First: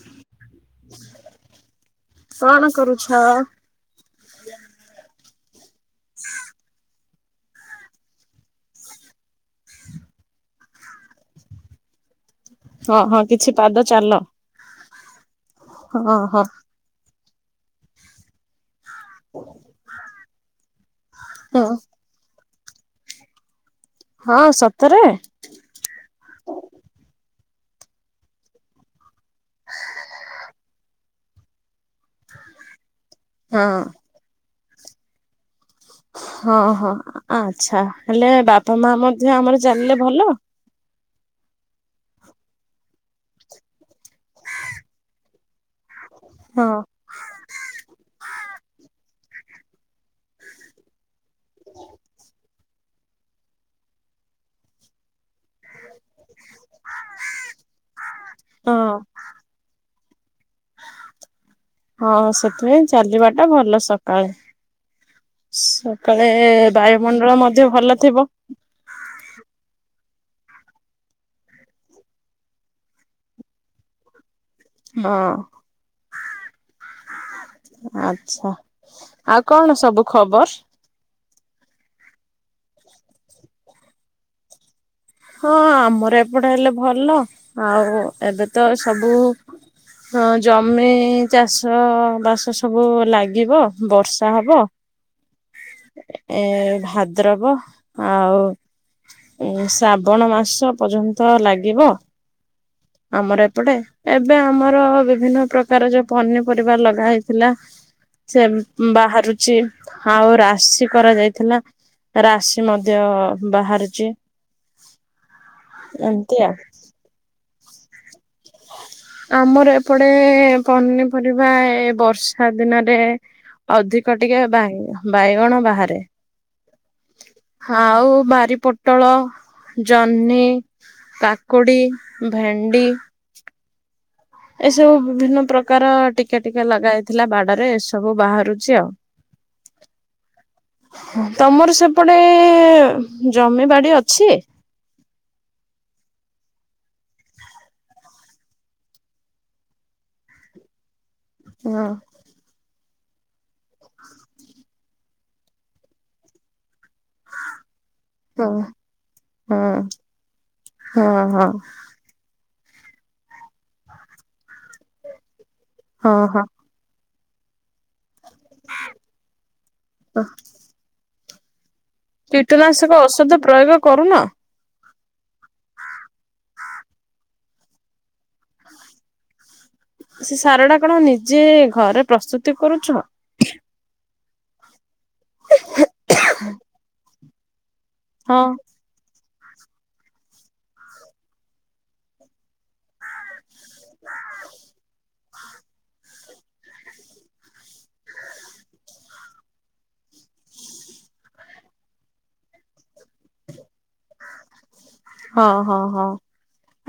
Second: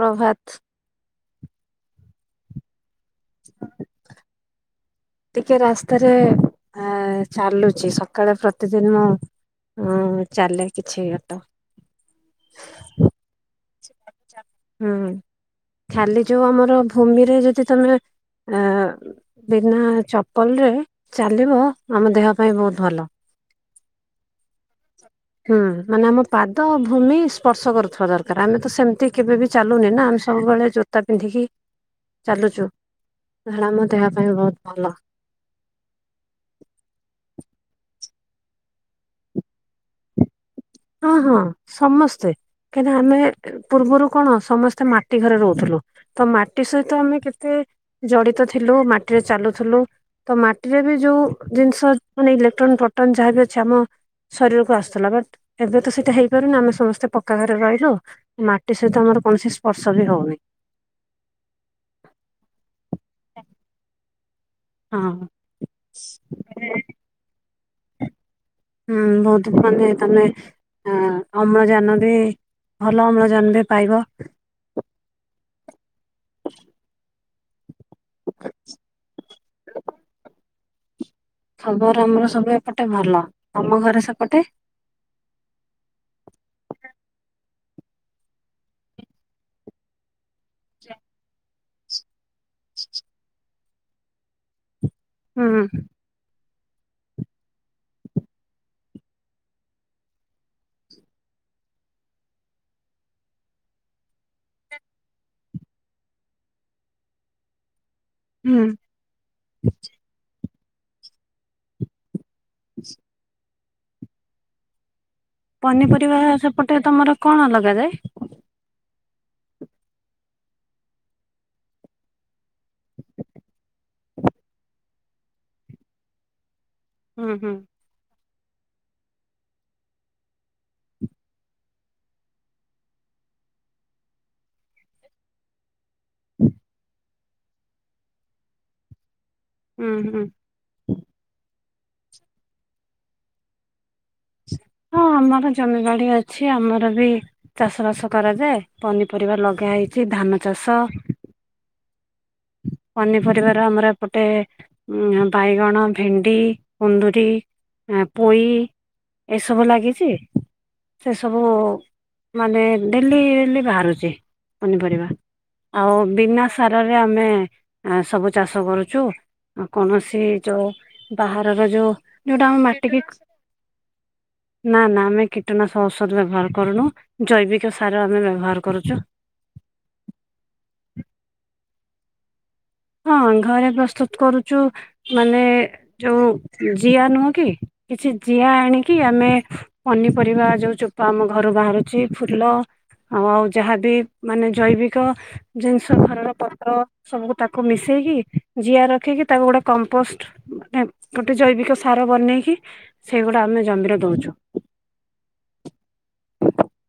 ପ୍ରଭାତ। କଣ କରୁଛ? ଟିକେ ରାସ୍ତାରେ ଆ ଚାଲୁଚି ସକାଳେ ପ୍ରତିଦିନ ମୁଁ ହଁ ଚାଲେ କିଛି ବାଟ। ହଁ ହଁ କିଛି ପାଦ ଚାଲ। ହୁଁ ହଁ ଖାଲି ହଁ ଯୋଉ ଆମର ଭୂମିରେ ଯଦି ତମେ ଅ ବିନା ଚପଲ ରେ ଚାଲିବ ହଁ। ଆମ ଦେହ ପାଇଁ ବହୁତ ଭଲ। ହଁ ସତରେ? ହୁଁ ମାନେ ଆମ ପାଦ ଭୂମି ସ୍ପର୍ଶ କରୁଥିବା ଦରକାର ଆମେ ତ ସେମିତି କେବେ ବି ଚାଲୁନି ନା ଆମେ ସବୁବେଳେ ଜୋତା ପିନ୍ଧିକି ଚାଲୁଛୁ। ହେଡା ହଁ। ଆମ ଦେହ ପାଇଁ ବହୁତ ଭଲ। ହଁ ହଁ ଆଛା ହେଲେ, ବାପା ମା ମଧ୍ୟ ଆମର ଚାଲିଲେ ଭଲ? ହଁ ହଁ ସମସ୍ତେ କାହିଁକିନା ଆମେ ପୂର୍ବରୁ କଣ ସମସ୍ତେ ମାଟି ଘରେ ରହୁଥିଲୁ। ତ ମାଟି ହଁ ସହିତ ଆମେ କେତେ ଜଡିତ ଥିଲୁ ମାଟିରେ ଚାଲୁଥିଲୁ। ତ ମାଟିରେ ବି ଯୋଉ ଜିନିଷ ମାନେ ଇଲେକ୍ଟ୍ରୋନ ପ୍ରୋଟନ ଯାହାବି ଅଛି ଆମ ଶରୀରକୁ ଆସୁଥିଲା ବଟ୍ ଏବେ ତ ସେଇଟା ହେଇପାରୁନି ଆମେ ସମସ୍ତେ ପକ୍କା ଘରେ ରହିଲୁ ମାଟି ସହିତ ଆମର କୌଣସି ସ୍ପର୍ଶ ବି ହଉନି। ହଁ ସେଥିପାଇଁ ଚାଲିବାଟା ଭଲ ସକାଳେ। ହଁ। ସକାଳେ ଏ ବାୟୁମଣ୍ଡଳ ମଧ୍ୟ ଭଲ ଥିବ। ହୁଁ ବୋହୁତ ମାନେ ତମେ ହଁ ଅମ୍ଳଜାନ ବି ଭଲ ଅମ୍ଳଜାନ ବି ପାଇବ। ହଁ। ଆଚ୍ଛା, ଆଉ କଣ ସବୁ ଖବର୍? ଖବର ଆମର ସବୁ ଏପଟେ ଭଲ, ତମ ଘରେ ସେପଟେ? ହଁ ଆମର ଏପଟେ ହେଲେ ଭଲ ଆଉ ଏବେ ତ ସବୁ ହଁ ଜମି ଚାଷ ବାସ ସବୁ ଲାଗିବ। ବର୍ଷା ହବ। ହୁଁ। ଏ ଭାଦ୍ରବ ଆଉ ଉଁ ଶ୍ରାବଣ ମାସ ପଯ୍ୟନ୍ତ ଲାଗିବ। ଆମର ଏପଟେ ଏବେ ଆମର ବିଭିନ୍ନ ପ୍ରକାର ଯୋଉ ପନିପରିବା ଲଗା ହେଇଥିଲା। ସେ ହୁଁ। ବାହାରୁଚି ଆଉ ରାଶି କରାଯାଇଥିଲା। ରାଶି ମଦ୍ୟ ବାହାରୁଚି। ପନିପରିବା ସେପଟେ ତମର କଣ ଲଗାଯାଏ? ଆମର ଏପଟେ ପନିପରିବା ଏ ବର୍ଷ୍ ଷା ଦିନରେ ଅଧିକ ଟିକେ ବାଙ୍ଗ୍-ବାଇଗଣ ବାହାରେ। ଉଁ ହୁଁ। ଆଉ ବାରି ପୋଟଳ, ଜହ୍ନି କାକୁଡ଼ି, ଭେଣ୍ଡି ଏସବୁ ବିଭିନ୍ନ ପ୍ରକାର ଟିକେ ଟିକେ ଲଗା ହେଇଥିଲା ବାଡରେ ଏ ସବୁ ବାହାରୁଚି ଆଉ। ଉଁ ହୁଁ। ତମର ସେପଟେ ଜମିବାଡ଼ି ଅଛି? ହଁ, ଆମର ଜମିବାଡ଼ି ଅଛି ଆମର ବି ଚାଷ ବାସ କରାଯାଏ ପନିପରିବା ଲଗା ହେଇଛି ଧାନ ଚାଷ ଉଁ ହଁ। ପନିପରିବାର ଆମର ଏପଟେ ଉଁ ବାଇଗଣ, ଭେଣ୍ଡି, କୁନ୍ଦୁରି ଆଁ ପୋଇ ହଁ ହଁ ଏସବୁ ଲାଗିଚି ସେ ହଁ ସବୁ ମାନେ ଡେଲି ଡେଲି ବାହାରୁଚି ପନିପରିବା ଆଉ ହଁ ହଁ ବିନା ସାରରେ ଆ ମେ ଆଁ ସବୁ ଚାଷ କରୁଚୁ କୌଣସି ହଁ। ଯୋଉ ବାହାରର ଯୋଉ ଯୋଉଟା ଆମ ମାଟିକି କୀଟନାଶକ ଔଷଦ ପ୍ରୟୋଗ କରୁନ? ନା ନା ଆମେ କୀଟନାଶ ଔଷଧ ବ୍ୟବହାର କରୁନୁ ଜୈବିକ ସାର ଆମେ ବ୍ୟବହାର କରୁଚୁ। ସେ ସାରଟା କଣ ନିଜେ ଘରେ ପ୍ରସ୍ତୁତି କରୁଛ? ହଁ, ଘରେ ପ୍ରସ୍ତୁତ୍ କରୁଚୁ ମାନେ ଯୋଉ ଜିଆ ନୁହଁ କି? କିଛି ହଁ ଜିଆ ଆଣି କି ଆମେ ପନିପରିବା ଯୋଉ ଚୋପା ଆମ ଘରୁ ବାହାରୁଚି, ଫୁଲ ଆଉ ଯାହାବି ମାନେ ଜୈବିକ ଜିନିଷ ଘରର ପତ୍ର ସବୁକୁ ତାକୁ ମିଶେଇକି ଜିଆ ରଖିକି ତାକୁ ଗୋଟେ କମ୍ପୋଷ୍ଟ ମାନେ ଗୋଟେ ଜୈବିକ ସାର ବନେଇକି ସେଇଗୁଡ଼ା ଆମେ ଜମିରେ ଦୋଉଛୁ। ହଁ ହଁ ହଁ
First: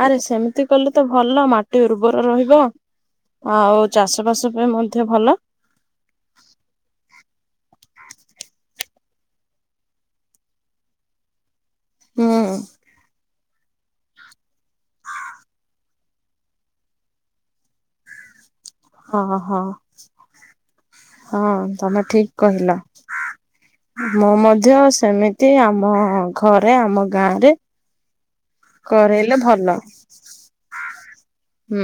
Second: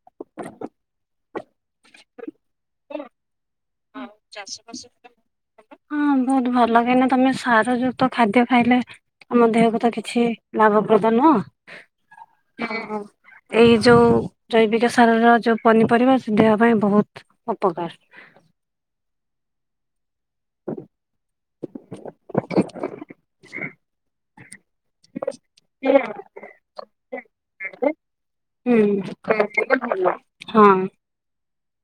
ଆରେ ସେମି ତି କଲେ ତ ଭଲ ମାଟି ଉର୍ବର ରହିବ ଆଉ ଆଉ ଚାଷ ବାସ ପାଇଁ ଚାଷବାସ ମଧ୍ୟ ଭଲ। [unintelligible] ହଁ ବୋହୁତ ଭଲ କାହିଁନା ତମେ ସାରଯୁକ୍ତ ଖାଦ୍ୟ ଖାଇଲେ ଆମ ଦେହକୁ ତ କିଛି ଲାଭପ୍ରଦ ନୁହଁ। ହୁଁ ହଁ ଏଇ ଯୋଉ ଜୈବିକ ସାରର ଯୋଉ ପନିପରିବା ସେ ଦେହ ପାଇଁ ବୋହୁତ ଉପକାର। ହଁ ହଁ ହଁ ତମେ ଠିକ୍ କହିଲ। ମୁଁ ମଧ୍ୟ ସେମିତି ଆମ ଘରେ ଆମ ଗାଁ ରେ ହୁଁ ସେମିତି ହେଲେ ଭଲ। ହୁଁ।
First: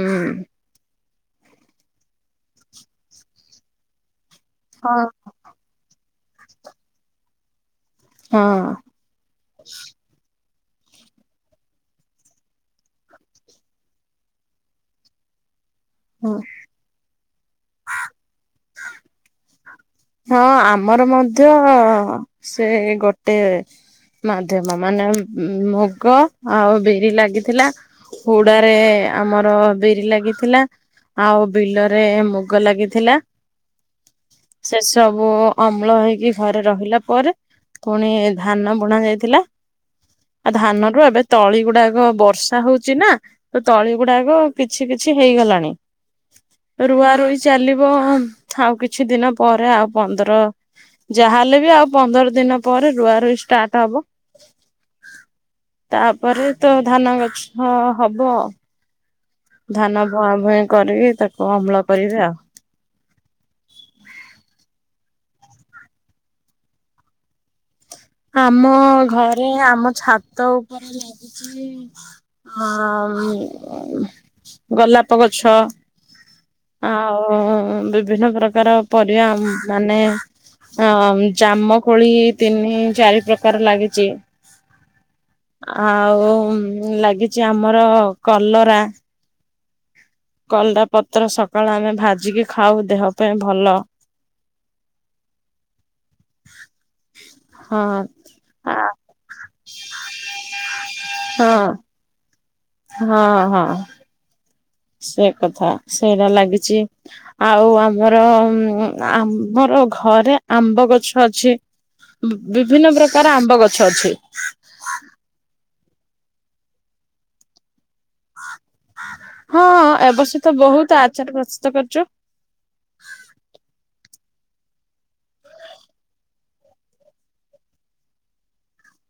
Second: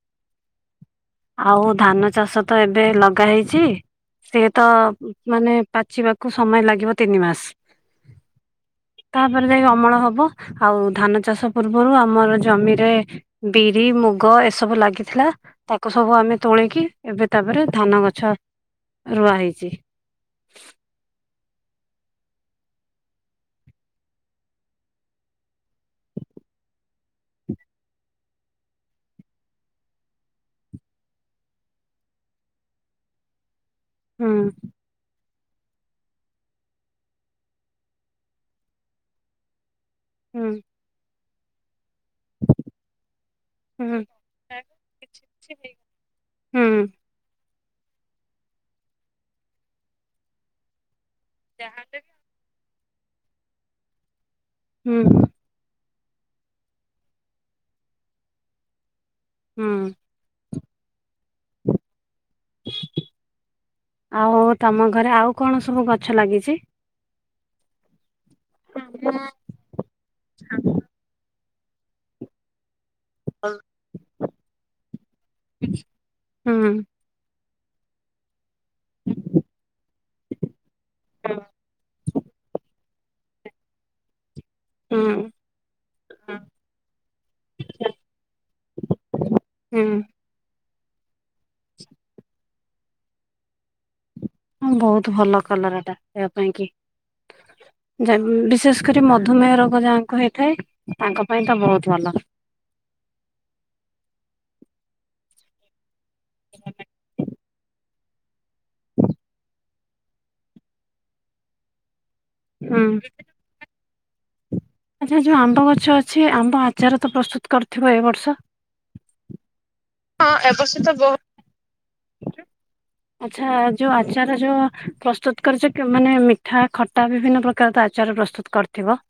ଆଉ ଧାନ ଚାଷ ତ ଏବେ ଲଗା ହେଇଛି ସଏ ତ ହଁ। ଉଁ ମାନେ ପାଚିବାକୁ ସମୟ ଲାଗିବ ତିନି ମାସ୍। ହଁ। ତାପରେ ଯାଇକି ଅମଳ ହବ ଆଉ ଧାନ ଚାଷ ପୂର୍ବରୁ ଆମର ଜମିରେ ବିରି ମୁଗ ଏସବୁ ଲାଗିଥିଲା। କୁ ସବୁ ହଁ ଆମେ ତୋଳିକି ଏବେ ତାପରେ ଧାନ ଗଛ ରୁଆ ହେଇଛି। ହଁ ଆମର ମଧ୍ୟ ସେ ଗୋଟେ ମାଧ୍ୟମ ମାନେ ଉଁ ଉଁ ମୁଗ ଆଉ ବିରି ଲାଗିଥିଲା। ହୁଡ଼ାରେ ଆମର ବିରି ଲାଗିଥିଲା। ଆଉ ବିଲରେ ମୁଗ ଲାଗିଥିଲା। ହୁଁ। ସେ ସବୁ ଅମ୍ଳ ହେଇକି ଘରେ ରହିଲା ପରେ ପୁଣି ଧାନ ବୁଣା ଯାଇଥିଲା। ହୁଁ ଆ ଧାନ ରୁ ଏବେ ତଳି ଗୁଡ଼ାକ ବର୍ଷା ହଉଛି ନା ତ ତଳି ହୁଁ। ଗୁଡ଼ାକ କିଛି କିଛି ହେଇଗଲାଣି। ହୁଁ ରୁଆ ରୁଇ ଚାଲିବ ଆଉ କିଛି ଦିନ ପରେ ଆଉ ପନ୍ଦର ଯାହାହେଲେ ବି ଆଉ ପନ୍ଦର ଦିନ ପରେ ରୁଆ ରୁଇ ଷ୍ଟାର୍ଟ ହବ। ହୁଁ। ତାପରେ ତ ଧାନ ଗଛ ହବ। ହୁଁ ଧାନ ଭଁ ଭଇଁ କରିକି ତାକୁ ଅମ୍ଳ କରିବେ ଆଉ। ଆଉ ତମ ଘରେ ଆଉ କଣ ସବୁ ଗଛ ଲାଗିଛି? ଆମ ହୁଁ ଘରେ ଆମ ଛାତ ଉପରେ ଲାଗୁଛି ଆଁ ଉଁ ଗୋଲାପ ଗଛ ହୁଁ ଆ ଆଉ ବିଭିନ୍ନ ପ୍ରକାର ପରିବା ମାନେ ହଁ ଜାମ କୋଳି ତିନି ଚାରି ପ୍ରକାର ଲାଗିଚି ହୁଁ। ଆଉ ଲାଗିଚି ଆମର କଲରା ହୁଁ। କଲଡ଼ା ପତ୍ର ସକାଳେ ଆମେ ଭାଜିକି ଖାଉ ଦେହ ପାଇଁ ଭଲ ହଁ ବହୁତ ଭଲ କଲର ଟା ଦେହ ପାଇଁ କି। ହଁ। ବିଶେଷ କରି ମଧୁମେହ ରୋଗ ଯାହାଙ୍କୁ ହେଇଥାଏ ତାଙ୍କ ପାଇଁ ହଁ ତ ବହୁତ ଭଲ ହଁ ହଁ ସେ କଥା ସେଇଟା ଲାଗିଛି। ଆଉ ଆମର ଆମର ଘରେ ଆମ୍ବ ଗଛ ଅଛି। - ବିଭିନ୍ନ ହୁଁ ପ୍ରକାର ଆମ୍ବ ଗଛ ଅଛି। ଆସି ଯୋଉ ଆମ୍ବ ଗଛ ଅଛି ଆମ୍ବ ଆଚାର ତ ପ୍ରସ୍ତୁତ କରିଥିବ ଏ ବର୍ଷ। ହଁ ଏବଷତ ବହୁତ ଆଚାର ପ୍ରସ୍ତୁତ କରୁଚୁ। ଆଚ୍ଛା ଯୋଉ ଆଚାର ଯୋଉ ପ୍ରସ୍ତୁତ କରିଚ଼ ମାନେ ମିଠା ଖଟା ବିଭିନ୍ନ ପ୍ରକାର ତ ଆ ପ୍ରଚାର ପ୍ରସ୍ତୁତ କରିଥିବ।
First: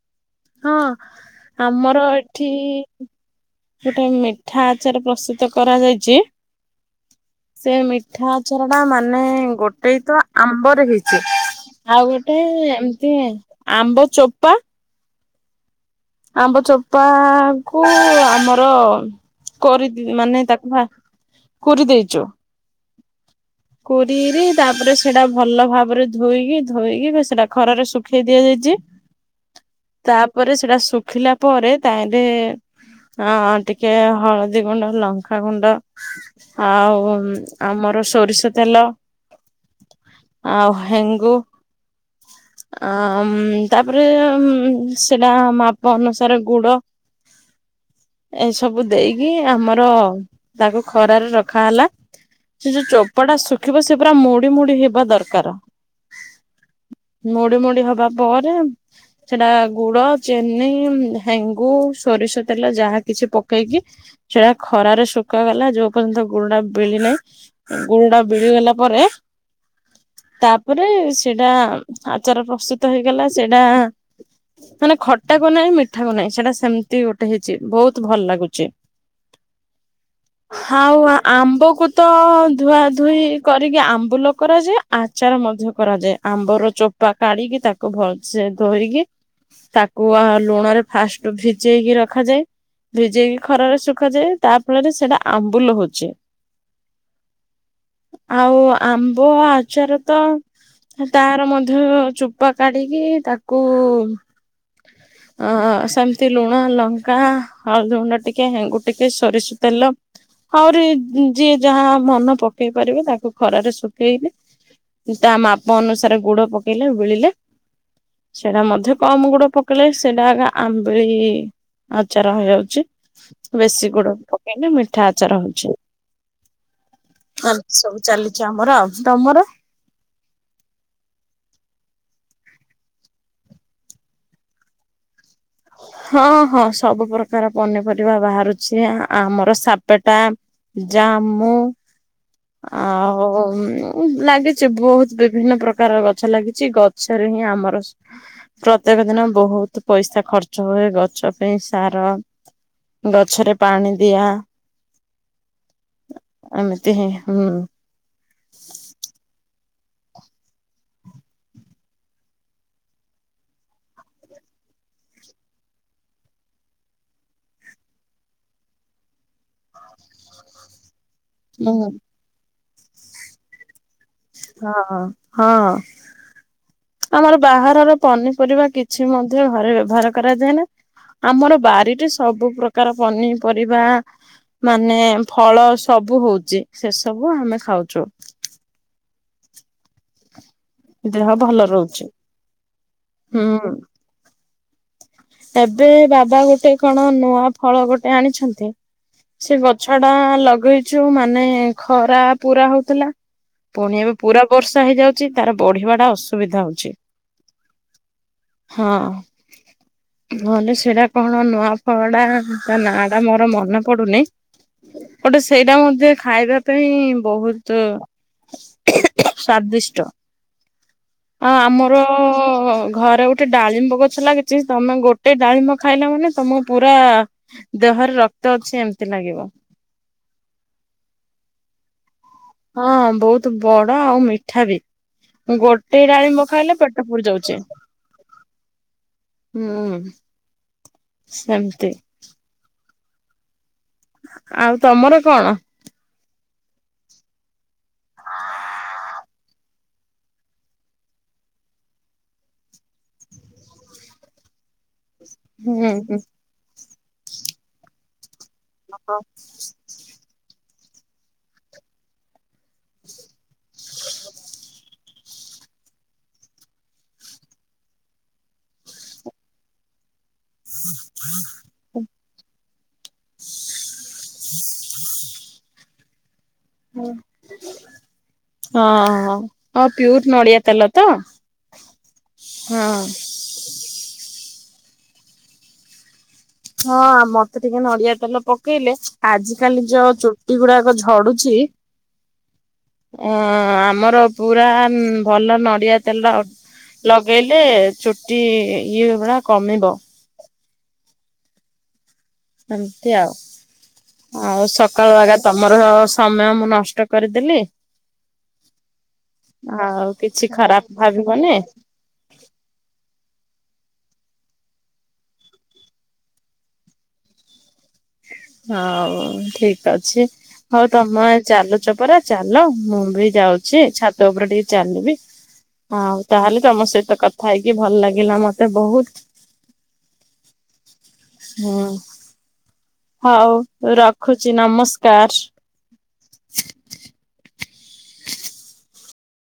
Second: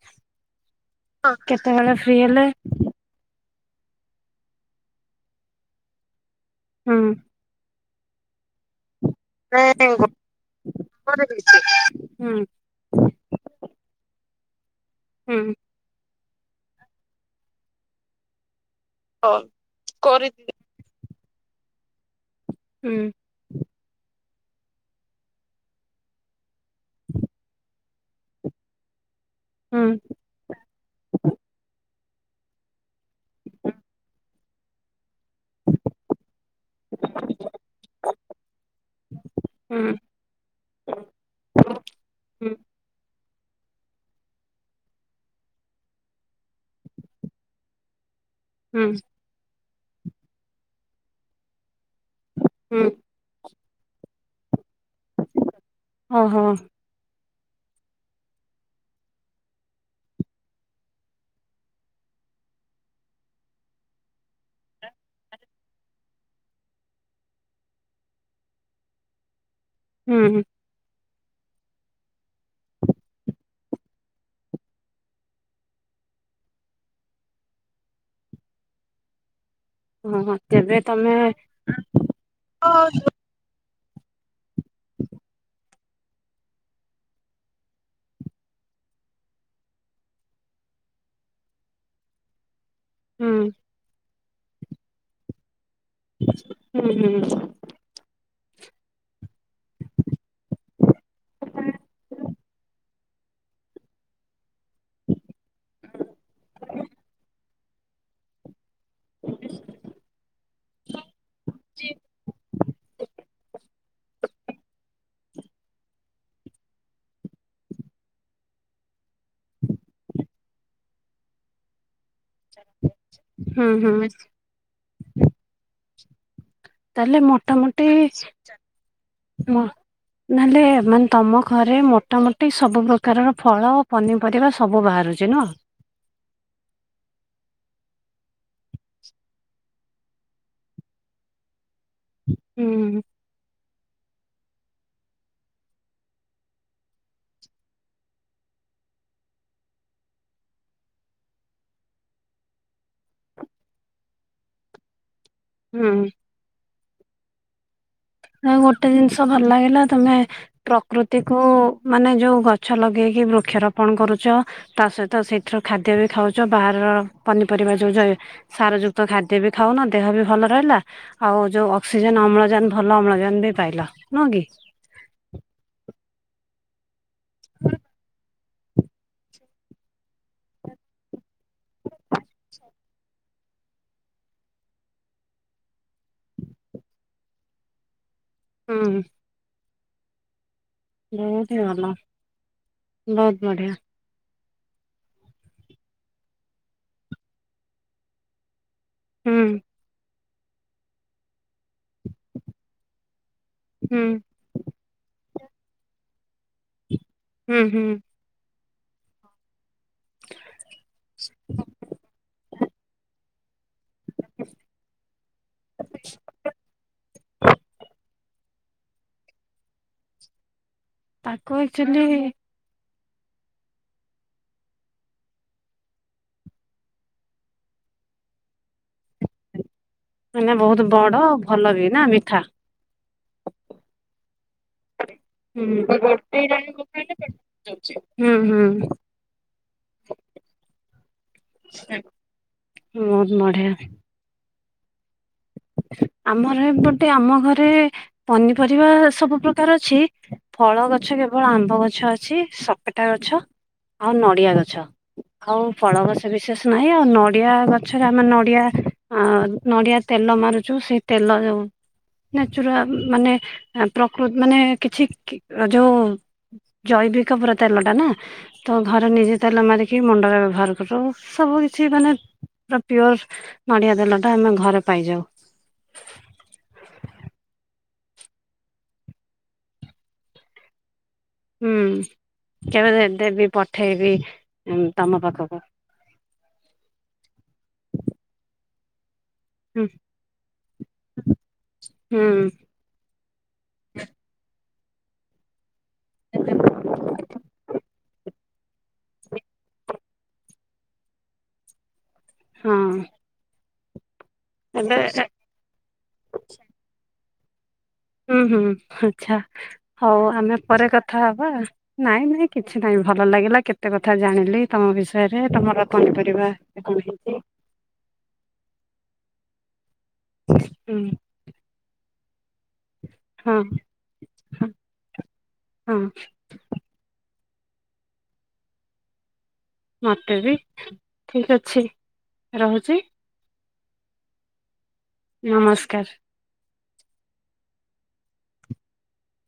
ହଁ କେତେବେଳେ ଆମର ଫ୍ରି ହେଲେ ଏଠି ଗୋଟେ ମିଠା ଆଚାର ପ୍ରସ୍ତୁତ କରାଯାଇଚି ହୁଁ। ସେ ମିଠା ଆଚାରଟା ମାନେ ଗୋଟେ ନାଇଁ ହୁଁ ତ ଆମ୍ବରେ ହେଇଛି ଆଉ ଗୋଟେ ଏମିତି ଆମ୍ବ ଚୋପା ହୁଁ। ଆମ୍ବ ଚୋପା କୁ ଆମର ହଉ କରିବି ମାନେ କରିଦିଅ। ତାକୁ ଫା କୁରି ଦେଇଛ। ହୁଁ। କୋରିରି ତାପରେ ସେଟା ଭଲ ଭାବରେ ଧୋଇକି ଧୋଇକି ସେଟା ଖରାରେ ଶୁଖେଇ ଦିଆଯାଇଚି। ଦୁଁ। ତାପରେ ସେଟା ଶୁଖିଲା ପରେ ତାହିରେ ହଁ ଟିକେ ହଳଦୀ ଗୁଣ୍ଡ ଲଙ୍କାାଗୁଣ୍ଡ ଆଉ ଆମ ଆମର ସୋରିଷ ତେଲ ହୁଁ ଆଉ ହେଙ୍ଗୁ ହୁଁ। ଆ ତାପରେ ସେଟା ମାପ ଅନୁସାରେ ଗୁଡ ଏସବୁ ହୁଁ ଦେଇକି ଆମର ତାକୁ ଖରାରେ ରଖା ହେଲା ସେ ଯୋଉ ହୁଁ ଚ କପଟା ଶୁଖିବ ସେ ପୁରା ମୋଡି ମୁଡି ହେବା ଦରକାର। ଓହୋ ମୋଡି ମୋଡି ହବା ପରେ ସେଟା ଗୁଡ ଚେନି ହେଙ୍ଗୁ ସୋରିଷ ତେଲ ଯାହା କିଛି ପକେଇକି ସେଟା ଖରାରେ ଶୁଖ ଗଲା ଯୋଉ ପର୍ଯ୍ୟନ୍ତ ଗୁଡ ଟା ବେଲି ନାହିଁ। ଗୁଣ୍ଡା ବିଳିଗଲା ପରେ ହୁଁ ହୁଁ। ତାପରେ ସେଇଟା ଆଚାର ପ୍ରସ୍ତୁତ ହେଇଗଲା ସେଇଟା ମାନେ ଖଟା କ ନାହିଁ ମିଠା କ ନାହିଁ ସେଟା ସେମିତି ଗୋଟେ ହେଇଛି ବହୁତ ଭଲ ଲାଗୁଚି। ଓହୋ ତେବେ ହାଉ ତମେ ଆମ୍ବକୁ ତ ଧୁଆ ହୁଁ ଧୁଇ କରିକି ଆମ୍ବୁଲ କରାଯାଏ ଆଚାର ମଧ୍ୟ କରାଯାଏ ଆମ୍ବର ଚୋପା କାଢିକି ତାକୁ ଭଲସେ ଧୋଇକି ତାକୁ ଆ ଲୁଣ ରେ ଫାଷ୍ଟ ଭିଜେଇକି ରଖାଯାଇ ଭିଜେଇକି ଖରାରେ ଶୁଖାଯାଏ ତା ଫଳରେ ସେଇଟା ଆମ୍ବୁଲ ହଉଛି। ହୁଁ ହୁଁ। ଆଉ ଆମ୍ବ ଆଚାର ତ ତାର ମଧ୍ୟ ଚୋପା କାଢିକି ତାକୁ ଅ ସେମିତି ଲୁଣ, ଲଙ୍କା, ହଳଦୀ ଗୁଣ୍ଡ, ଟିକେ ହେଙ୍ଗୁ ଟିକେ ସୋରିଷ ତେଲ ଆହୁରି ଯିଏ ଯାହା ମନ ପକେଇ ପାରିବେ ତାକୁ ଖରାରେ ଶୁଖେଇଲେ ତା ମାପ ଅନୁସାରେ ଗୁଡ ପକେଇଲେ ବିଳିଲେ ସେଟା ମଧ୍ୟ କମ ଗୁଡ ପକେଇଲେ ସେଟା ଆଗେ ଆମ୍ବିଳି ଆଚାର ହେଯାଉଛି ହୁଁ ବେଶୀ ହୁଁ ଗୁଡ ପକେଇଲେି ମିଠା ଆଚାର ହଉଛି। ତାହେଲେ ଏମିତି ମୋଟାମୋଟି ସବୁ ଚାଲିଛି ଆମର ଆଉ ତମର? ମ୍ ନହେଲେ ମାନେ ତମ ଘରେ ମୋଟାମୋଟି ସବୁ ପ୍ରକାରର ଫଳ ପନି ପରିବା ସବୁ ବାହାରୁଛି ନୁଅ ହଁ ହଁ ସବୁ ପ୍ରକାର ପନିପରିବା ବାହାରୁଛି ଆମର ସାପେଟା ଜାମୁ ହୁଁ ଆଉ ଲାଗିଛି ବହୁତ ବିଭିନ୍ନ ପ୍ରକାର ଗଛ ଲାଗିଛି ଗଛରେ ହିଁ ଆମର ପ୍ରତ୍ୟେକ ଦିନ ବହୁତ ପଇସା ଖର୍ଚ୍ଚ ହୁଏ ଗଛ ପାଇଁ ସାର ଗଛରେ ପାଣି ଦିଆ। ହୁଁ। ଆମେତି ହିଁ ହୁଁ। ଆଉ ଗୋଟେ ଜିନିଷ ଭଲ ଲାଗିଲା ତମେ ପ୍ରକୃତିକୁୁ ମାନେ ଯୋଉ ଗଛ ଲଗେଇକି ବୃକ୍ଷରୋପଣ କରୁଛ। ତା ସହିତ ସେଇଥିରୁ ଖାଦ୍ୟ ବି ଖାଉଛ ବାହାରର ପନିପରିବା ଯୋଉ ଯାଏ ସାର ଯୁକ୍ତ ଖାଦ୍ୟ ବି ଖାଉନ ଦେହ ବି ଭଲ ରହିଲା। ଆଉ ଯୋଉ ହୁଁ ଅକ୍ସିଜେନ ଅମ୍ଳଜାନ ଭଲ ଅମ୍ଳଜାନ ବି ପାଇଲ ନୁହଁ କି? ହଁ ହଁ ହଁ ଆମର ବାହାରର ପନି ପରିବା କିଛି ମଧ୍ୟ ଘରେ ବ୍ୟବହାର କରାଯାଏନା ଆମର ବାରିରେ ସବୁ ପ୍ରକାର ପନିପରିବା ମାନେ ଫଳ ସବୁ ହଉଛି ସେ ସବୁ ଆମେ ଖାଉଛୁ। ହୁଁ। ଦେହ ବହୁତ ହିଁ ଭଲ ରହୁଛି ବହୁତ ହୁଁ। ବଢିଆ ଏବେ ବାବା ଗୋଟେ କଣ ନୂଆ ଫଳ ଗୋଟେ ଆଣିଛନ୍ତି ହୁଁ ସେ ଗ ଛଡା ଲଗେଇଛୁ ମାନେ ଖରା ପୁରା ହଉଥିଲା ପୁଣି ହୁଁ ଏବେ ପୁରା ବର୍ଷା ହେଇଯାଉଛି ତାର ବଢିବା ଟା ଅସୁବିଧା ହଉଛି। ହୁଁ ହୁଁ ହଁ। ନହେଲେ ସେଟା କଣ ନୂଆ ଫଳଟା ତା ନା ଟା ମୋର ମନେ ପଡ ପଡୁନି ଗୋଟେ ସେଇଟା ମଧ୍ୟ ଖାଇବା ପାଇଁ ବହୁତ ସ୍ଵାଦିଷ୍ଟ ତାକୁ ଆଉ ଆମର ଆକ୍ଚୁଆଲି ଅ ଘରେ ଗୋଟେ ଡାଳିମ୍ବ ଗଛ ଲାଗିଛି ତମେ ଗୋଟେ ଡାଳିମ୍ବ ଖାଇଲ ମାନେ ତମକୁ ପୁରା ଦେହରେ ରକ୍ତ ଅଛି ଏମିତି ଲାଗିବ। ମାନେ ବହୁତ ବଡ ଆଉ ଭଲ ବି ନା ମିଠା। ହଁ ବହୁତ ବଡ ଆଉ ମିଠା ବି। ହୁଁ ହୁଁ ଗୋଟେ ଡାଳିମ୍ବ ଖାଇଲେ ପେଟ ପୁରି ଯାଉଚି। ହୁଁ ହୁଁ ସେମତି। ବହୁତ ବଢ଼ିଆ। ଆଉ ତମର କଣ? ଆମର ଏପଟେ ଆମ ଘରେ ପନିପରିବା ସବୁ ପ୍ରକାର ଅଛି। ଫଳ ଗଛ କେବଳ ଆମ୍ବ ଗଛ ଅଛି ସପେଟା ଗଛ ଆଉ ନଡିଆ ଗଛ। ଆଉ ହୁଁ ଫଳ ହୁଁ ଗଛ ବିଶେଷ ନାହିଁ ଆଉ ନଡିଆ ଗଛରେ ଆମେ ନଡିଆ ହଁ ନଡିଆ ତେଲ ମାରୁଛୁ ସେଇ ତେଲ ଯୋଉ ନାଚୁରାଲ ମାନେ ପ୍ରକୃତ ମାନେ କିଛି ଯୋଉ ଜୈବିକ ପୁରା ତେଲ ଟା ନା ତ ଘରେ ନିଜେ ତେଲ ମାରିକି ମୁଣ୍ଡରେ ବ୍ୟବହାର କରୁ ସବୁ କିଛି ମାନେ ପୁରା ପିଓର ନଡିଆ ତେଲ ଟା ଆମେ ଘରେ ପାଇଯାଉ। ହଁ ହଁ ହଁ ପିଓର ନଡିଆ ତେଲ ତ? ହୁଁ ହଁ। କେବେ ଦେବି ପଠେଇବି ତମ ପାଖକୁ। ହଁ ମତେ ଟିକେ ନଡିଆ ତେଲ ପକେଇଲେ ଆଜି କାଲି ହୁଁ ଯୋଉ ଚୁଟି ଗୁଡାକ ଝଡୁଛି ହୁଁ ଆଁ ଆମର ପୁରା ଭଲ ନଡିଆ ତେଲ ହଁ ଲଗେଇଲେ ଚୁଟି ଇଏ ହବା କମିବ। ଏମିତି ଆଉ ଆଉ ଏବେ ସକାଳୁଆ ଗା ତମର ସମୟ ମୁଁ ନଷ୍ଟ କରିଦେଲି। ହୁଁ ହୁଁ ଆଛା ଆଉ ହଉ କିଛି ଆମେ ଖରାପ ପରେ କଥା ହବା। ଭାବିବନି ନାଇଁ ନାଇଁ କିଛି ନାଇଁ ଭଲ ଲାଗିଲା କେତେ କଥା ଜାଣିଲି ତମ ବିଷୟରେ ତମର ପନିପରିବା କଣ ହେଇଚି। ହଉ ଠିକ ଅଛି ହଉ ହୁଁ ତମ ଆଁ ଚାଲୁ ଚ ପରା ଚାଲ ମୁଁ ବି ହଁ ଯାଉଛି ଛାତ ଉପରେ ହଁ ଟିକେ ଚାଲିବି। ହଁ ଆଉ ତାହେଲେ ତମ ସହିତ କଥା ହେଇକି ଭଲ ଲାଗିଲା ମତେ ବହୁତ। ମୋତେ ବି ଠିକ ଅଛି ହୁଁ ରହୁଛି। ହଉ ରଖୁଛି ନମସ୍କାର। ନମସ୍କାର। [inaudible]